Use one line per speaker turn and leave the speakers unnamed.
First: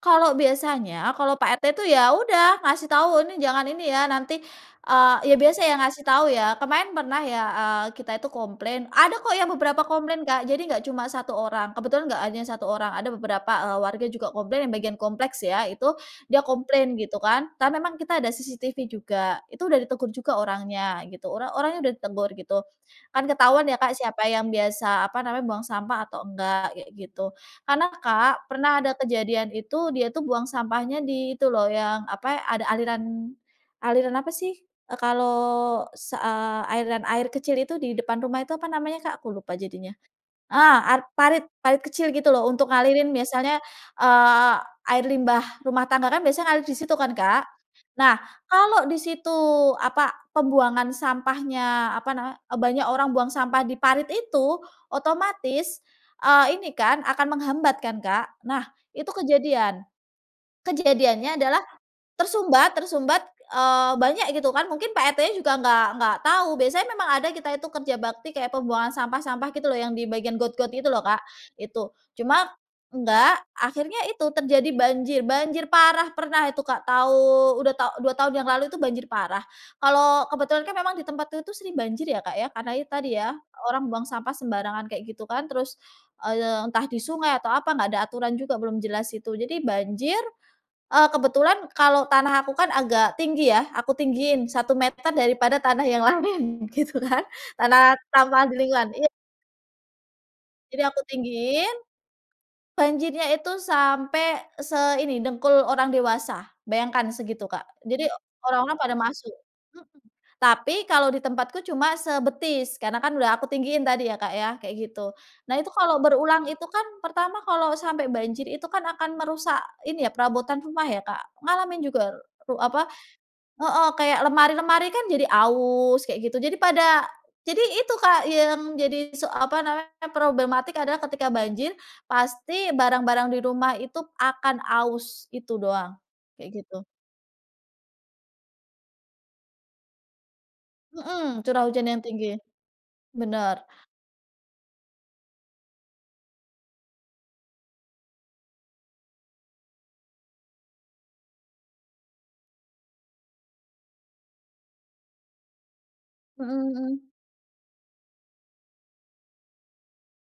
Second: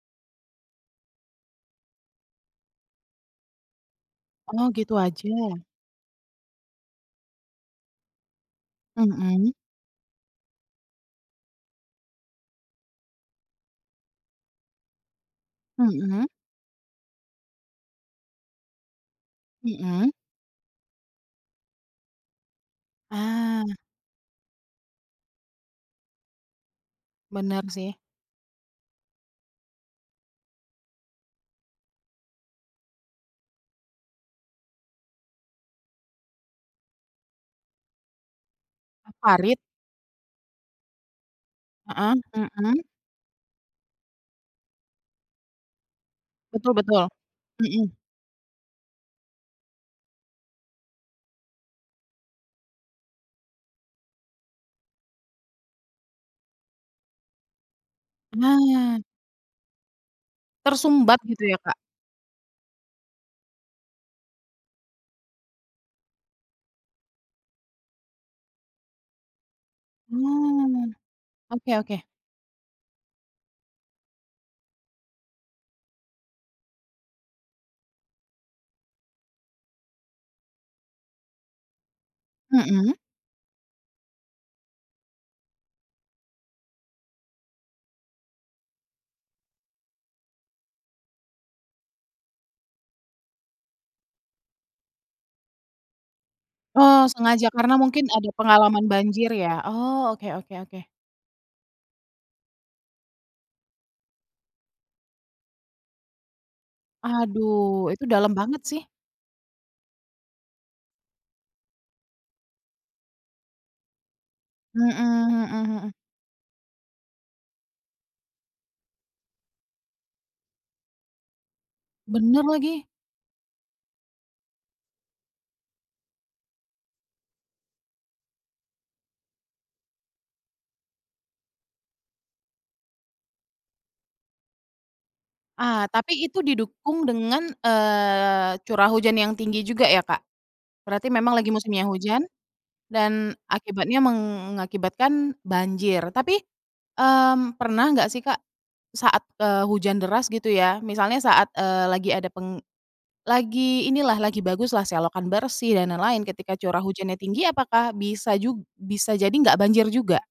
Kalau biasanya, kalau Pak RT tuh ya udah ngasih tahu, "Ini jangan, ini ya nanti,
Oh gitu
eee," ya
aja?
biasa ya ngasih tahu. Ya kemarin pernah ya, eee, kita itu komplain. Ada kok yang
Mhm.
beberapa komplain, Kak. Jadi enggak cuma 1 orang, kebetulan enggak hanya 1 orang, ada beberapa, eee, warga juga komplain yang bagian kompleks ya. Itu
Mhm.
dia komplain gitu kan. Kita memang ada CCTV juga, itu udah
Mhm.
ditegur juga orangnya gitu. Ora orangnya udah ditegur gitu, kan ketahuan ya,
Ah.
Kak, siapa yang biasa apa namanya, buang sampah atau enggak, kayak gitu.
Benar
Karena,
sih.
Kak, pernah ada kejadian, itu dia tuh buang sampahnya di itu loh, yang apa ya, ada aliran aliran apa sih, eee, kalau sa eee, aliran air kecil itu di depan rumah itu apa namanya,
Ee,
Kak? Aku lupa
parit?
jadinya eh, ar parit-parit kecil
Heeh,
gitu loh untuk
mhm.
ngalirin misalnya, eee, air limbah rumah tangga kan biasanya ngalir
Betul
di situ
betul.
kan, Kak.
Mhm.
Nah, kalau di situ apa, pembuangan sampahnya, apa nama, banyak orang buang sampah di parit itu otomatis, eee, ini kan akan menghambat kan, Kak? Nah,
Nah.
itu kejadian.
Tersumbat
Kejadiannya
gitu ya,
adalah
Kak?
tersumbat tersumbat, eee, banyak gitu kan. Mungkin Pak RT-nya juga enggak-enggak tahu. Biasanya memang ada kita itu kerja bakti, kayak pembuangan sampah-sampah gitu loh yang di bagian got-got gitu
Oh,
loh, Kak.
oke
Itu.
oke.
Cuma enggak, akhirnya itu terjadi banjir-banjir parah. Pernah itu, Kak, tau udah tau 2 tahun yang lalu itu banjir parah. Kalau kebetulan kan memang di tempatnya tuh sering banjir ya, Kak, ya. Karena itu
Mhm.
tadi ya, orang buang sampah sembarangan kayak gitu kan. Terus, eee, entah di sungai atau apa, enggak ada aturan juga, belum jelas itu. Jadi banjir, eee, kebetulan kalau tanah aku kan agak tinggi ya. Aku tinggiin 1 meter daripada tanah yang lain gitu
Oh,
kan.
sengaja karena
Tanah
mungkin ada
sampah di
pengalaman
lingkungan iya.
banjir ya? Oh, oke oke oke.
Jadi, aku tinggiin. Banjirnya itu sampai seini dengkul orang dewasa, bayangkan segitu, Kak,
Aduh, itu
jadi
dalam banget
orang-orang
sih.
pada masuk mhm. Tapi kalau di tempatku cuma sebetis karena kan udah aku tinggiin tadi ya, Kak, ya kayak
Mhm
gitu. Nah itu
mhm mhm.
kalau berulang itu kan pertama kalau sampai banjir itu kan akan merusak ini ya, perabotan rumah ya, Kak. Ngalamin juga
Bener
ru
lagi.
apa heeh, kayak lemari-lemari kan jadi aus kayak gitu jadi pada jadi itu, Kak, yang jadi se apa namanya, problematik adalah ketika banjir pasti barang-barang di rumah itu akan aus, itu
Ah
doang,
tapi itu
kayak gitu.
didukung dengan, eee, curah hujan yang tinggi juga ya, Kak? Berarti memang
Mhm,
lagi
curah hujan
musimnya
yang
hujan
tinggi.
dan
Bener.
akibatnya mengakibatkan banjir tapi, mmm, pernah enggak sih, Kak, saat, eee, hujan deras gitu ya, misalnya saat, eee, lagi ada peng lagi inilah lagi bagus lah, selokan bersih dan lain-lain ketika
Mhm
curah
mhm.
hujannya tinggi apakah bisa jug bisa jadi enggak banjir juga?